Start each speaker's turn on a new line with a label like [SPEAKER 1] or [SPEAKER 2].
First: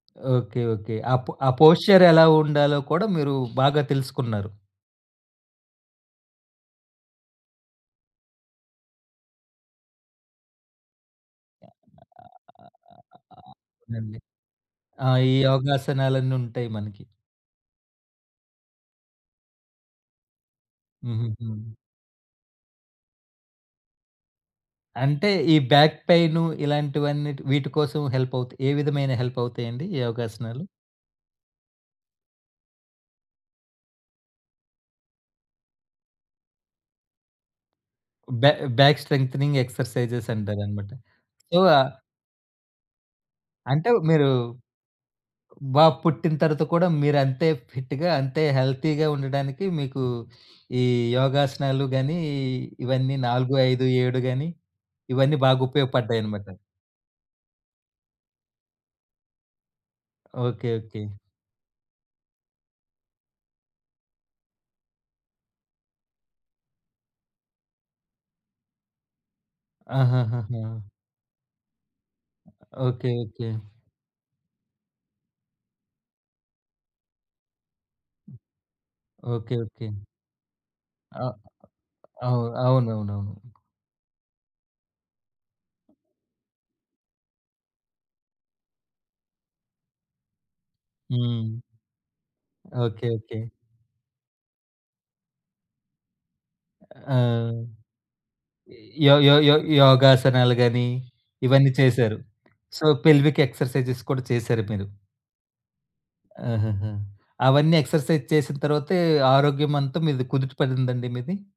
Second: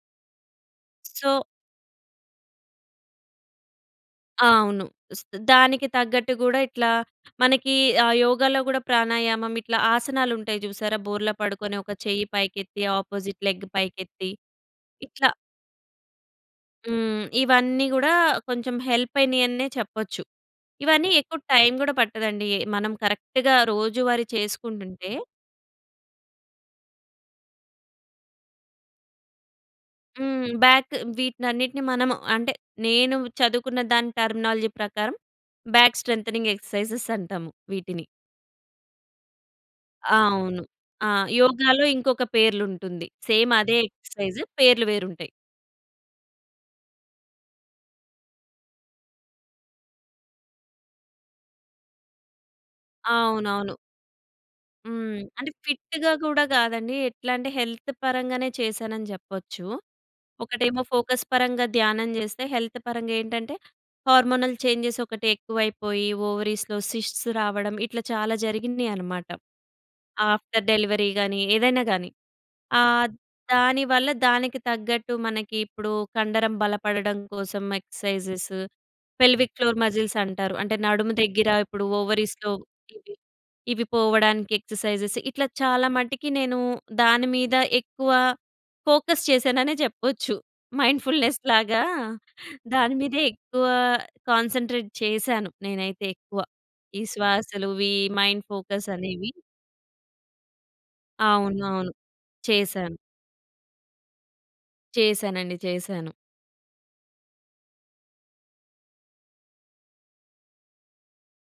[SPEAKER 1] Okay. Okay. ఆ పొ
[SPEAKER 2] so
[SPEAKER 1] ఆ పోశ్చరెలా ఉండాలో కూడా మీరు బాగా
[SPEAKER 2] ఆ!
[SPEAKER 1] తెలుసుకున్నారు.
[SPEAKER 2] అవును. స్ దానికి తగ్గట్టు‌ గూడా ఇట్లా మనకి ఆ యోగాలో గూడా ప్రాణాయామం ఇట్లా ఆసనాలుంటయి చూసారా! బోర్లా
[SPEAKER 1] అ
[SPEAKER 2] పడుకొని ఒక చెయ్యి పైకెత్తి, ఆపోజిట్
[SPEAKER 1] ఆహ్,
[SPEAKER 2] లెగ్
[SPEAKER 1] అవునండి.
[SPEAKER 2] పైకెత్తి.
[SPEAKER 1] ఆ!
[SPEAKER 2] ఇట్ల
[SPEAKER 1] ఈ యోగాసనాలన్నుంటాయి మనకి.
[SPEAKER 2] హ్మ్. ఇవన్నీ గూడా కొంచెం హెల్పయినయన్నె చెప్పొచ్చు. ఇవన్నీ ఎక్కువ
[SPEAKER 1] హుహు.
[SPEAKER 2] టైం గూడా పట్టదండి. ఎ మనం కరెక్ట్‌గా రోజువారీ చేసుకుంటుంటే
[SPEAKER 1] అంటే ఈ బ్యాక్ పెయిను, ఇలాంటివన్నిటి వీటి కోసం హెల్పవుతయి. ఏ విధమైన హెల్పవుతాయి అండి? ఈ
[SPEAKER 2] హ్మ్.
[SPEAKER 1] యోగాసనాలు?
[SPEAKER 2] బ్యాక్ వీటినన్నిటిని మనము అంటే, నేను చదువుకున్న దాని టర్మినాలజీ ప్రకారం బ్యాక్ స్ట్రెంగ్థెనింగ్ ఎక్సర్‌సైజెస్ అంటాము వీటిని.
[SPEAKER 1] బ్యా బ్యాక్ స్ట్రెంగ్థెనింగ్
[SPEAKER 2] ఆ!
[SPEAKER 1] ఎక్సర్‌సైజెస్
[SPEAKER 2] అవును.
[SPEAKER 1] అంటారన్నమాట.
[SPEAKER 2] ఆ!
[SPEAKER 1] సో, ఆ
[SPEAKER 2] యోగాలో ఇంకొక పేర్లుంటుంది. సేమ్ అదే
[SPEAKER 1] అంటే మీరు
[SPEAKER 2] ఎక్సర్‌సైజ్ పేర్లు వేరుంటయి.
[SPEAKER 1] బాబు పుట్టిన తర్వాత కూడా మీరంతే ఫిట్‌గా అంతే, హెల్తీ‌గా ఉండడానికి మీకు ఈ యోగాసనాలు గాని, ఇవన్నీ నాలుగు
[SPEAKER 2] అవునవును.
[SPEAKER 1] ఐదు ఏడు గాని,
[SPEAKER 2] హ్మ్.
[SPEAKER 1] ఇవన్నీ
[SPEAKER 2] అంటే
[SPEAKER 1] బాగ
[SPEAKER 2] ఫిట్‌గా గూడా
[SPEAKER 1] ఉపయోగపడ్డాయన్నమాట.
[SPEAKER 2] కాదండి. ఎట్లాంటే హెల్త్ పరంగానే చేశానని జెప్పొచ్చు.
[SPEAKER 1] ఓకే.
[SPEAKER 2] ఒకటేమో
[SPEAKER 1] ఓకే.
[SPEAKER 2] ఫోకస్ పరంగా ధ్యానం చేస్తే, హెల్త్ పరంగా ఏంటంటే హార్మోనల్ చేంజెస్ ఒకటెక్కువైపోయి, ఓవరీస్‌లో సిస్ట్స్ రావడం ఇట్ల చాలా జరిగినియన్నమాట. ఆఫ్టర్
[SPEAKER 1] ఆహాహాహా!
[SPEAKER 2] డెలివరీ గాని, ఏదైనా గాని.
[SPEAKER 1] అ
[SPEAKER 2] ఆ!
[SPEAKER 1] ఓకే. ఓకే.
[SPEAKER 2] దాని‌వల్ల దానికి తగ్గట్టు మనకిప్పుడు కండరం బలపడడం కోసం
[SPEAKER 1] హ్మ్,
[SPEAKER 2] exercises, pelvic
[SPEAKER 1] okay.
[SPEAKER 2] Floor
[SPEAKER 1] okay.
[SPEAKER 2] Muscles అంటారు, అంటే నడుము
[SPEAKER 1] ఆ!
[SPEAKER 2] దగ్గర ఇప్పుడు
[SPEAKER 1] అవ్
[SPEAKER 2] ఓవరీస్‌లో ఇవి
[SPEAKER 1] అవునవునవును.
[SPEAKER 2] ఇవి పోవడానికి ఎక్సర్‌సైజెస్. ఇట్లా చాలా మటికి నేను దాని మీద ఎక్కువ ఫోకస్ చేశాననే చెప్పొచ్చు. మైండ్‌‌ఫుల్‌నెస్‌
[SPEAKER 1] హ్మ్.
[SPEAKER 2] లాగా
[SPEAKER 1] ఓకే.
[SPEAKER 2] దాని‌మీదే
[SPEAKER 1] ఓకే.
[SPEAKER 2] ఎక్కువ కాన్సంట్రేట్ చేశాను నేనైతే ఎక్కువ. ఈ
[SPEAKER 1] ఆ!
[SPEAKER 2] శ్వాసలు వీ మైండ్ ఫోకస్
[SPEAKER 1] యో
[SPEAKER 2] అనేవి.
[SPEAKER 1] యో యో యోగాసనాలు‌ గాని, ఇవన్నీ
[SPEAKER 2] అవునవును.
[SPEAKER 1] చేశారు. సో,
[SPEAKER 2] చేశాను.
[SPEAKER 1] పెల్విక్ ఎక్సర్‌సైజెస్ కూడా చేశారు మీరు.
[SPEAKER 2] చేశానండి. చేశాను.
[SPEAKER 1] ఆహాహా! అవన్నీ ఎక్సర్‌సైజ్ చేసిన తర్వాతే, ఆరోగ్యం అంతా మీది కుదుటపడిందండి మీది?